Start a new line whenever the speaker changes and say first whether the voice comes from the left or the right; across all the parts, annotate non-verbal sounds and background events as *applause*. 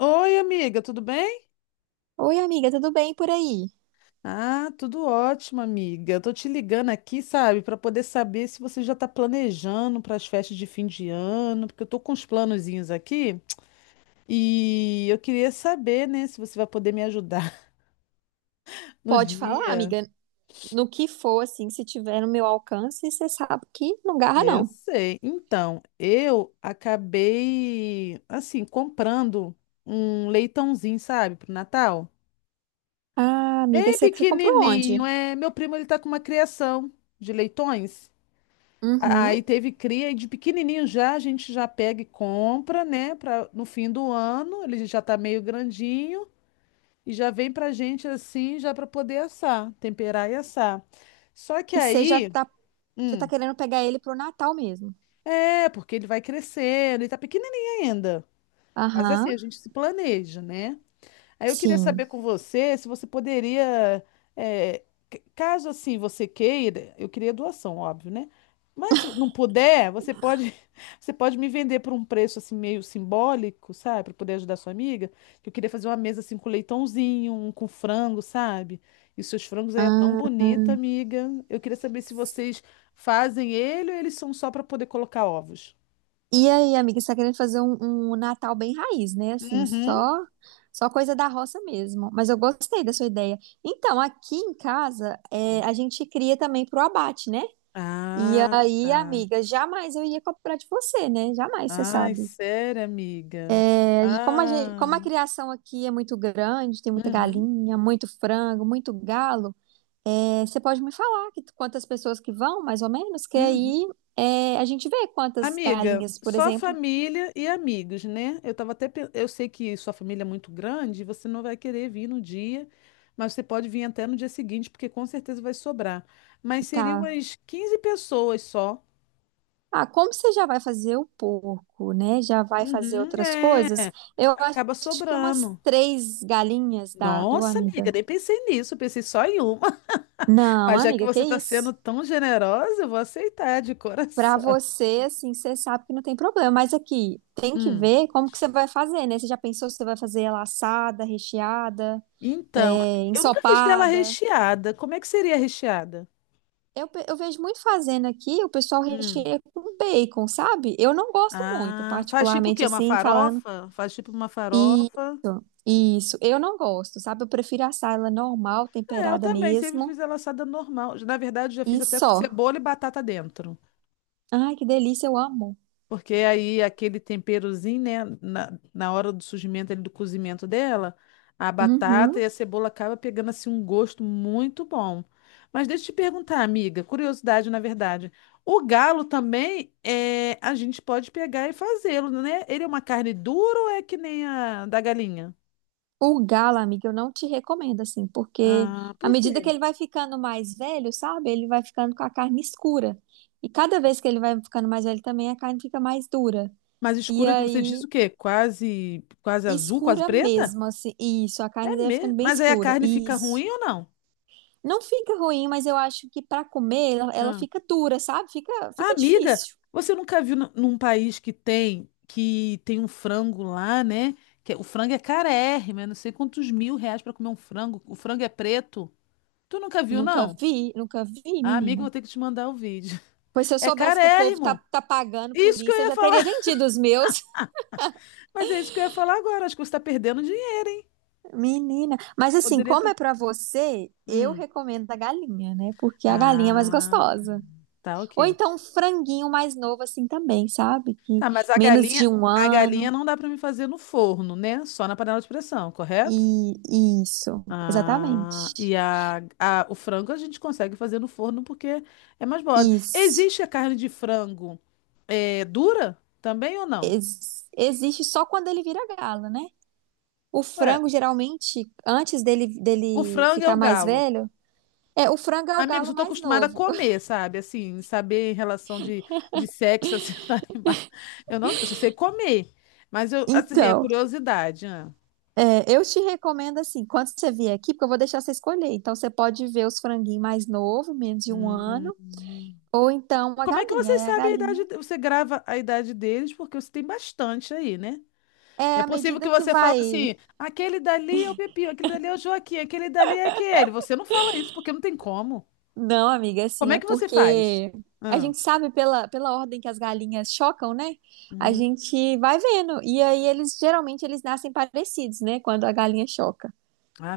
left: Oi, amiga, tudo bem?
right: Oi, amiga, tudo bem por aí?
left: Ah, tudo ótimo, amiga. Eu tô te ligando aqui, sabe, para poder saber se você já tá planejando para as festas de fim de ano, porque eu tô com uns planozinhos aqui e eu queria saber, né, se você vai poder me ajudar *laughs* no
right: Pode falar,
left: dia.
right: amiga, no que for, assim, se tiver no meu alcance, você sabe que não garra,
left: Eu
right: não.
left: sei. Então, eu acabei, assim, comprando um leitãozinho, sabe, pro Natal.
right: Ah, amiga,
left: Bem
right: você comprou onde?
left: pequenininho, é. Meu primo, ele tá com uma criação de leitões.
right: Uhum.
left: Aí teve cria e de pequenininho já a gente já pega e compra, né? Pra, no fim do ano, ele já tá meio grandinho e já vem pra gente assim, já pra poder assar, temperar e assar. Só que
right: E você
left: aí,
right: já tá
left: hum,
right: querendo pegar ele pro Natal mesmo?
left: é, porque ele vai crescendo, ele tá pequenininho ainda. Mas assim,
right: Aham,
left: a gente se planeja, né? Aí eu queria
right: sim.
left: saber com você se você poderia, eh, caso assim você queira, eu queria doação, óbvio, né? Mas se não puder, você pode, *laughs* você pode me vender por um preço assim meio simbólico, sabe? Para poder ajudar sua amiga. Que eu queria fazer uma mesa assim com leitãozinho, um com frango, sabe? E seus frangos aí é tão
right: Ah,
left: bonita, amiga. Eu queria saber se vocês fazem ele ou eles são só para poder colocar ovos.
right: e aí, amiga, você tá querendo fazer um Natal bem raiz, né? Assim, só,
left: Uhum.
right: só coisa da roça mesmo. Mas eu gostei da sua ideia. Então, aqui em casa, é, a gente cria também pro abate, né? E
left: Ah,
right: aí,
left: tá.
right: amiga, jamais eu ia comprar de você, né? Jamais, você
left: Ai,
right: sabe.
left: sério, amiga?
right: É, como a
left: Ah,
right: criação aqui é muito grande, tem muita
left: uhum,
right: galinha, muito frango, muito galo, é, você pode me falar quantas pessoas que vão, mais ou menos, que
left: uhum.
right: aí é, a gente vê quantas
left: Amiga,
right: galinhas, por
left: só
right: exemplo,
left: família e amigos, né? Eu tava até, pe- eu sei que sua família é muito grande, você não vai querer vir no dia, mas você pode vir até no dia seguinte, porque com certeza vai sobrar. Mas seriam
right: tá.
left: umas 15 pessoas só.
right: Ah, como você já vai fazer o porco, né? Já vai fazer
left: Uhum,
right: outras
left: é,
right: coisas? Eu acho
left: acaba
right: que umas
left: sobrando.
right: três galinhas dá, viu,
left: Nossa, amiga,
right: amiga?
left: nem pensei nisso, eu pensei só em uma. *laughs*
right: Não,
left: Mas já que
right: amiga, que
left: você está sendo
right: isso?
left: tão generosa, eu vou aceitar de
right: Pra
left: coração.
right: você, assim, você sabe que não tem problema, mas aqui tem que
left: Hum.
right: ver como que você vai fazer, né? Você já pensou se você vai fazer ela assada, recheada,
left: Então, amiga,
right: é,
left: eu nunca fiz dela
right: ensopada?
left: recheada. Como é que seria recheada?
right: Eu, eu vejo muito fazendo aqui, o pessoal
left: Hum.
right: recheia com bacon, sabe? Eu não gosto muito,
left: Ah, faz tipo o
right: particularmente
left: quê? Uma
right: assim, falando.
left: farofa? Faz tipo uma farofa.
right: Isso, eu não gosto, sabe? Eu prefiro assar ela normal,
left: É, eu
right: temperada
left: também sempre
right: mesmo,
left: fiz ela assada normal. Na verdade, já fiz
right: e
left: até com
right: só.
left: cebola e batata dentro.
right: Ai, que delícia, eu amo.
left: Porque aí aquele temperozinho, né, na hora do surgimento ali, do cozimento dela, a batata
right: Uhum.
left: e a cebola acaba pegando assim um gosto muito bom. Mas deixa eu te perguntar, amiga, curiosidade na verdade. O galo também é, a gente pode pegar e fazê-lo, né? Ele é uma carne dura ou é que nem a da galinha?
right: O galo, amiga, eu não te recomendo, assim, porque
left: Ah,
right: à
left: por
right: medida
left: quê?
right: que ele vai ficando mais velho, sabe? Ele vai ficando com a carne escura. E cada vez que ele vai ficando mais velho também, a carne fica mais dura.
left: Mais
right: E
left: escura que você diz
right: aí,
left: o quê? Quase, quase azul, quase
right: escura
left: preta?
right: mesmo, assim. Isso, a carne
left: É
right: dele vai
left: mesmo.
right: ficando bem
left: Mas aí a
right: escura.
left: carne fica
right: Isso.
left: ruim ou não?
right: Não fica ruim, mas eu acho que pra comer ela, ela
left: Ah.
right: fica dura, sabe? Fica,
left: Ah,
right: fica
left: amiga,
right: difícil.
left: você nunca viu num país que tem um frango lá, né? O frango é carérrimo, é não sei quantos mil reais pra comer um frango. O frango é preto. Tu nunca viu,
right: Nunca
left: não?
right: vi, nunca vi,
left: Ah, amiga,
right: menina.
left: eu vou ter que te mandar o vídeo. *laughs*
right: Pois se eu
left: É
right: soubesse que o povo tá,
left: carérrimo.
right: tá pagando por
left: Isso que eu
right: isso, eu
left: ia
right: já
left: falar.
right: teria
left: *laughs*
right: vendido os meus.
left: Mas é isso que eu ia falar agora. Acho que você tá perdendo dinheiro, hein?
right: Menina, mas assim,
left: Poderia
right: como
left: estar.
right: é pra você, eu recomendo a galinha, né? Porque é a galinha é mais
left: Ah,
right: gostosa.
left: tá,
right: Ou
left: ok.
right: então um franguinho mais novo assim também, sabe? Que
left: Tá, mas
right: menos de um
left: a
right: ano
left: galinha não dá pra me fazer no forno, né? Só na panela de pressão, correto?
right: e isso, exatamente.
left: Ah, e o frango a gente consegue fazer no forno porque é mais mole.
right: Isso.
left: Existe a carne de frango dura também ou não?
right: Existe só quando ele vira galo, né? O
left: Ué,
right: frango geralmente antes dele
left: o
right: dele
left: frango é
right: ficar
left: o
right: mais
left: galo.
right: velho, é o frango é o
left: Amigos,
right: galo
left: eu tô
right: mais
left: acostumada a
right: novo. *laughs*
left: comer, sabe? Assim, saber em relação de sexo, assim, *laughs* do animal. Eu não, eu só sei comer. Mas eu, assim, é
right: Então,
left: curiosidade, né?
right: é, eu te recomendo assim, quando você vier aqui, porque eu vou deixar você escolher. Então você pode ver os franguinhos mais novos, menos de um
left: Hum.
right: ano, ou então a
left: Como é que
right: galinha.
left: vocês
right: É a
left: sabem a
right: galinha.
left: idade? Você grava a idade deles porque você tem bastante aí, né?
right: É
left: É
right: à
left: possível que
right: medida que
left: você fale
right: vai.
left: assim, aquele dali é o Pepinho, aquele dali é o Joaquim, aquele dali é aquele. Você não fala isso porque não tem como.
right: Não, amiga,
left: Como
right: assim,
left: é
right: é
left: que você faz?
right: porque a
left: Ah,
right: gente sabe pela ordem que as galinhas chocam, né? A
left: hum,
right: gente vai vendo. E aí eles geralmente eles nascem parecidos, né? Quando a galinha choca.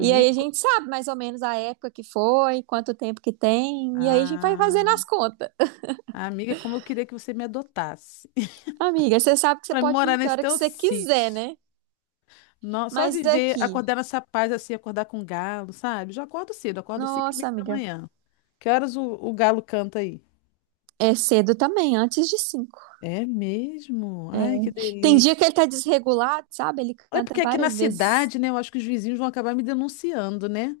right: E aí a
left: co-
right: gente sabe mais ou menos a época que foi, quanto tempo que tem, e aí a gente vai
left: ah,
right: fazendo as contas.
left: amiga, como eu queria que você me adotasse
right: Amiga, você sabe que
left: *laughs*
right: você
left: para
right: pode
left: morar
right: vir que
left: nesse
right: hora que
left: teu
right: você quiser,
left: sítio.
right: né?
left: Não, só
right: Mas é
left: viver,
right: aqui,
left: acordar nessa paz assim, acordar com galo, sabe? Já acordo cedo, acordo 5 e meia
right: nossa,
left: da
right: amiga,
left: manhã. Que horas o galo canta aí?
right: é cedo também, antes de cinco.
left: É mesmo?
right: É.
left: Ai, que
right: Tem dia
left: delícia.
right: que ele tá desregulado, sabe? Ele
left: É
right: canta
left: porque aqui na
right: várias vezes.
left: cidade, né, eu acho que os vizinhos vão acabar me denunciando, né?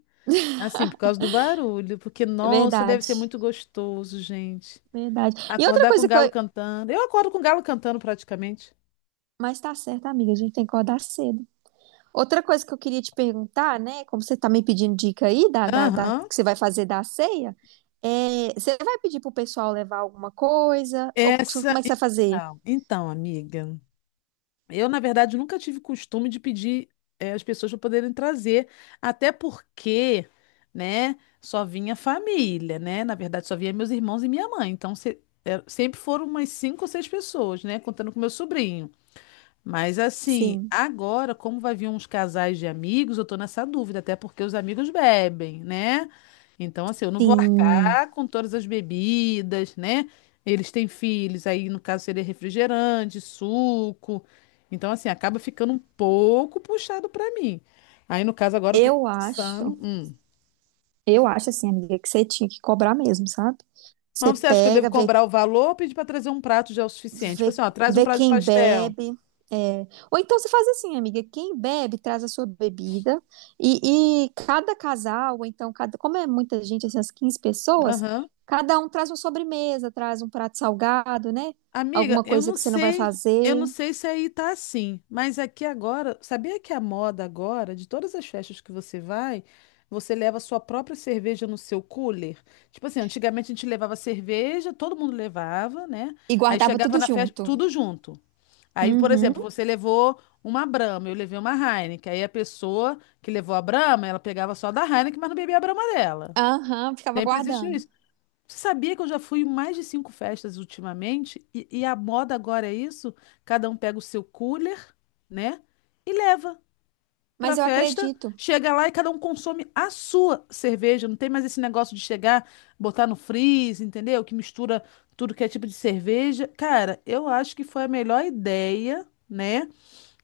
left: Assim, por causa do barulho, porque,
right: É
left: nossa, deve
right: verdade,
left: ser muito gostoso, gente.
right: verdade. E outra
left: Acordar com o
right: coisa que
left: galo
right: eu.
left: cantando. Eu acordo com o galo cantando praticamente.
right: Mas tá certo, amiga, a gente tem que acordar cedo. Outra coisa que eu queria te perguntar, né? Como você tá me pedindo dica aí da
left: Aham.
right: que você vai fazer da ceia, é, você vai pedir pro pessoal levar alguma coisa? Ou
left: Essa.
right: como é que você vai fazer?
left: Então, amiga, eu, na verdade, nunca tive costume de pedir as pessoas para poderem trazer, até porque, né, só vinha família, né? Na verdade, só vinha meus irmãos e minha mãe. Então, sempre foram umas cinco ou seis pessoas, né? Contando com meu sobrinho. Mas assim,
right: Sim.
left: agora, como vai vir uns casais de amigos, eu tô nessa dúvida, até porque os amigos bebem, né? Então, assim, eu não vou
right: Sim.
left: arcar com todas as bebidas, né? Eles têm filhos, aí no caso seria refrigerante, suco. Então, assim, acaba ficando um pouco puxado pra mim. Aí, no caso, agora eu tô
right: Eu acho,
left: pensando.
right: eu acho assim, amiga, que você tinha que cobrar mesmo, sabe? Você
left: Mas você acha que eu devo
right: pega,
left: cobrar o valor ou pedir pra trazer um prato já é o suficiente? Tipo
right: vê,
left: assim, ó, traz um
right: vê
left: prato de
right: quem
left: pastel.
right: bebe. É. Ou então você faz assim, amiga, quem bebe traz a sua bebida e cada casal, ou então cada, como é muita gente, assim, as 15 pessoas,
left: Aham.
right: cada um traz uma sobremesa, traz um prato salgado, né?
left: Amiga,
right: Alguma coisa que você não vai
left: eu não
right: fazer.
left: sei se aí tá assim, mas aqui agora, sabia que a moda agora, de todas as festas que você vai, você leva a sua própria cerveja no seu cooler? Tipo assim, antigamente a gente levava cerveja, todo mundo levava, né?
right: E
left: Aí
right: guardava
left: chegava
right: tudo
left: na festa,
right: junto.
left: tudo junto. Aí, por exemplo,
right: Uhum.
left: você levou uma Brahma, eu levei uma Heineken. Aí a pessoa que levou a Brahma, ela pegava só da Heineken, mas não bebia a Brahma dela.
right: Aham, ficava
left: Sempre existiu
right: guardando.
left: isso. Você sabia que eu já fui em mais de cinco festas ultimamente? E a moda agora é isso? Cada um pega o seu cooler, né? E leva pra
right: Mas eu
left: festa.
right: acredito.
left: Chega lá e cada um consome a sua cerveja. Não tem mais esse negócio de chegar, botar no freeze, entendeu? Que mistura tudo que é tipo de cerveja. Cara, eu acho que foi a melhor ideia, né?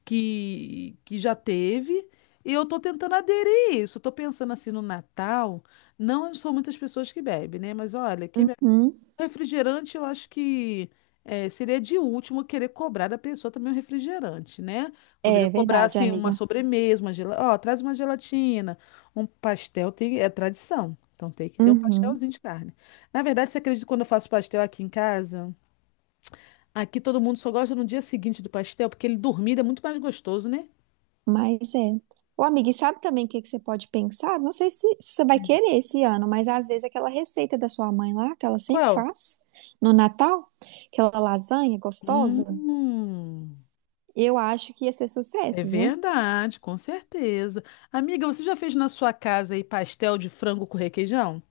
left: Que já teve. E eu tô tentando aderir a isso. Eu tô pensando assim no Natal. Não são muitas pessoas que bebem, né? Mas olha, que
right: Uhum.
left: refrigerante, eu acho que seria de último querer cobrar da pessoa também um refrigerante, né? Poderia
right: É
left: cobrar,
right: verdade,
left: assim,
right: amiga.
left: uma sobremesa, uma gelatina. Ó, traz uma gelatina, um pastel, tem, é tradição. Então tem que ter um
right: Uhum,
left: pastelzinho de carne. Na verdade, você acredita que quando eu faço pastel aqui em casa? Aqui todo mundo só gosta no dia seguinte do pastel, porque ele dormido é muito mais gostoso, né?
right: mas é. Ô, amiga, e sabe também o que que você pode pensar? Não sei se, se você vai querer esse ano, mas às vezes aquela receita da sua mãe lá, que ela sempre
left: Qual?
right: faz no Natal, aquela lasanha gostosa,
left: Hum,
right: eu acho que ia ser
left: é
right: sucesso, viu?
left: verdade, com certeza. Amiga, você já fez na sua casa aí pastel de frango com requeijão?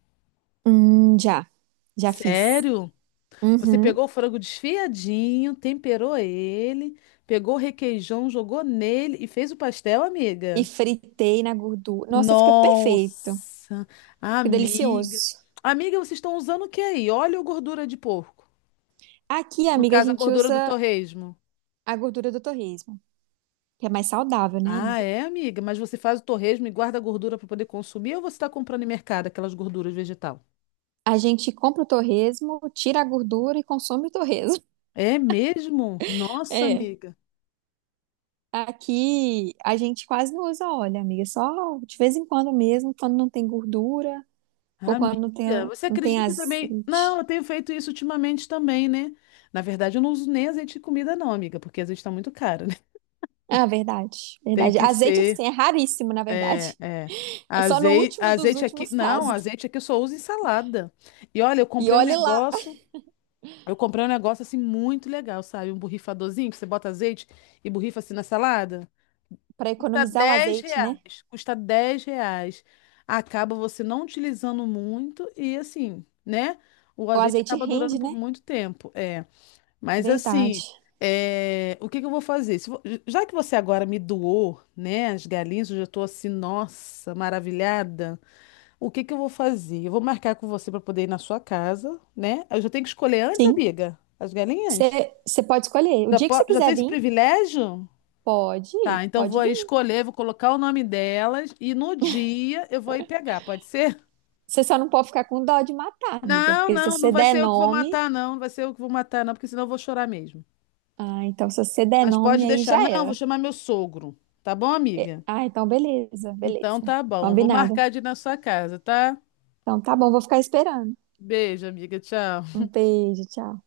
right: Já, já fiz.
left: Sério? Você pegou o
right: Uhum.
left: frango desfiadinho, temperou ele, pegou o requeijão, jogou nele e fez o pastel,
right: E
left: amiga?
right: fritei na gordura. Nossa, fica perfeito.
left: Nossa,
right: Fica
left: amiga.
right: delicioso.
left: Amiga, vocês estão usando o que aí? Óleo ou gordura de porco?
right: Aqui,
left: No
right: amiga, a
left: caso, a
right: gente
left: gordura do
right: usa
left: torresmo.
right: a gordura do torresmo, que é mais saudável, né,
left: Ah,
right: amiga?
left: é, amiga? Mas você faz o torresmo e guarda a gordura para poder consumir ou você está comprando em mercado aquelas gorduras vegetal?
right: A gente compra o torresmo, tira a gordura e consome o torresmo. *laughs*
left: É mesmo? Nossa,
right: É.
left: amiga.
right: Aqui a gente quase não usa óleo, amiga. Só de vez em quando mesmo, quando não tem gordura ou quando não
left: Amiga,
right: tem,
left: você
right: não tem
left: acredita que eu também. Não, eu
right: azeite.
left: tenho feito isso ultimamente também, né? Na verdade, eu não uso nem azeite de comida, não, amiga, porque azeite tá muito caro, né?
right: Ah, verdade,
left: *laughs* Tem
right: verdade.
left: que
right: Azeite,
left: ser.
right: assim, é raríssimo, na
left: É,
right: verdade. *laughs*
left: é.
right: É só no
left: Azeite,
right: último dos
left: azeite aqui.
right: últimos
left: Não,
right: casos.
left: azeite aqui eu só uso em salada. E olha, eu
right: E
left: comprei um
right: olhe lá,
left: negócio. Eu comprei um negócio assim muito legal, sabe? Um borrifadorzinho que você bota azeite e borrifa assim na salada.
right: para
left: Custa
right: economizar o
left: 10
right: azeite, né?
left: reais. Custa 10 reais. Acaba você não utilizando muito e assim, né? O
right: O
left: azeite
right: azeite
left: acaba durando
right: rende,
left: por
right: né?
left: muito tempo. É. Mas assim,
right: Verdade.
left: é, o que que eu vou fazer? Se vo- Já que você agora me doou, né, as galinhas, eu já tô assim, nossa, maravilhada. O que que eu vou fazer? Eu vou marcar com você para poder ir na sua casa, né? Eu já tenho que escolher antes,
right: Sim.
left: amiga, as galinhas?
right: Você pode escolher. O
left: Já,
right: dia que
left: po-
right: você
left: já tem
right: quiser
left: esse
right: vir,
left: privilégio?
right: pode,
left: Tá, então vou
right: pode
left: aí
right: vir.
left: escolher, vou colocar o nome delas e no dia eu vou aí pegar, pode ser?
right: Você só não pode ficar com dó de matar, amiga,
left: Não,
right: porque se
left: não,
right: você
left: não vai
right: der
left: ser eu que vou
right: nome,
left: matar, não. Não vai ser eu que vou matar, não, porque senão eu vou chorar mesmo.
right: ah, então se você der
left: Mas pode
right: nome aí
left: deixar.
right: já
left: Não, vou
right: era.
left: chamar meu sogro. Tá bom, amiga?
right: Ah, então beleza,
left: Então
right: beleza.
left: tá bom. Vou marcar
right: Combinado.
left: de ir na sua casa, tá?
right: Então tá bom, vou ficar esperando.
left: Beijo, amiga. Tchau.
right: Um beijo, tchau.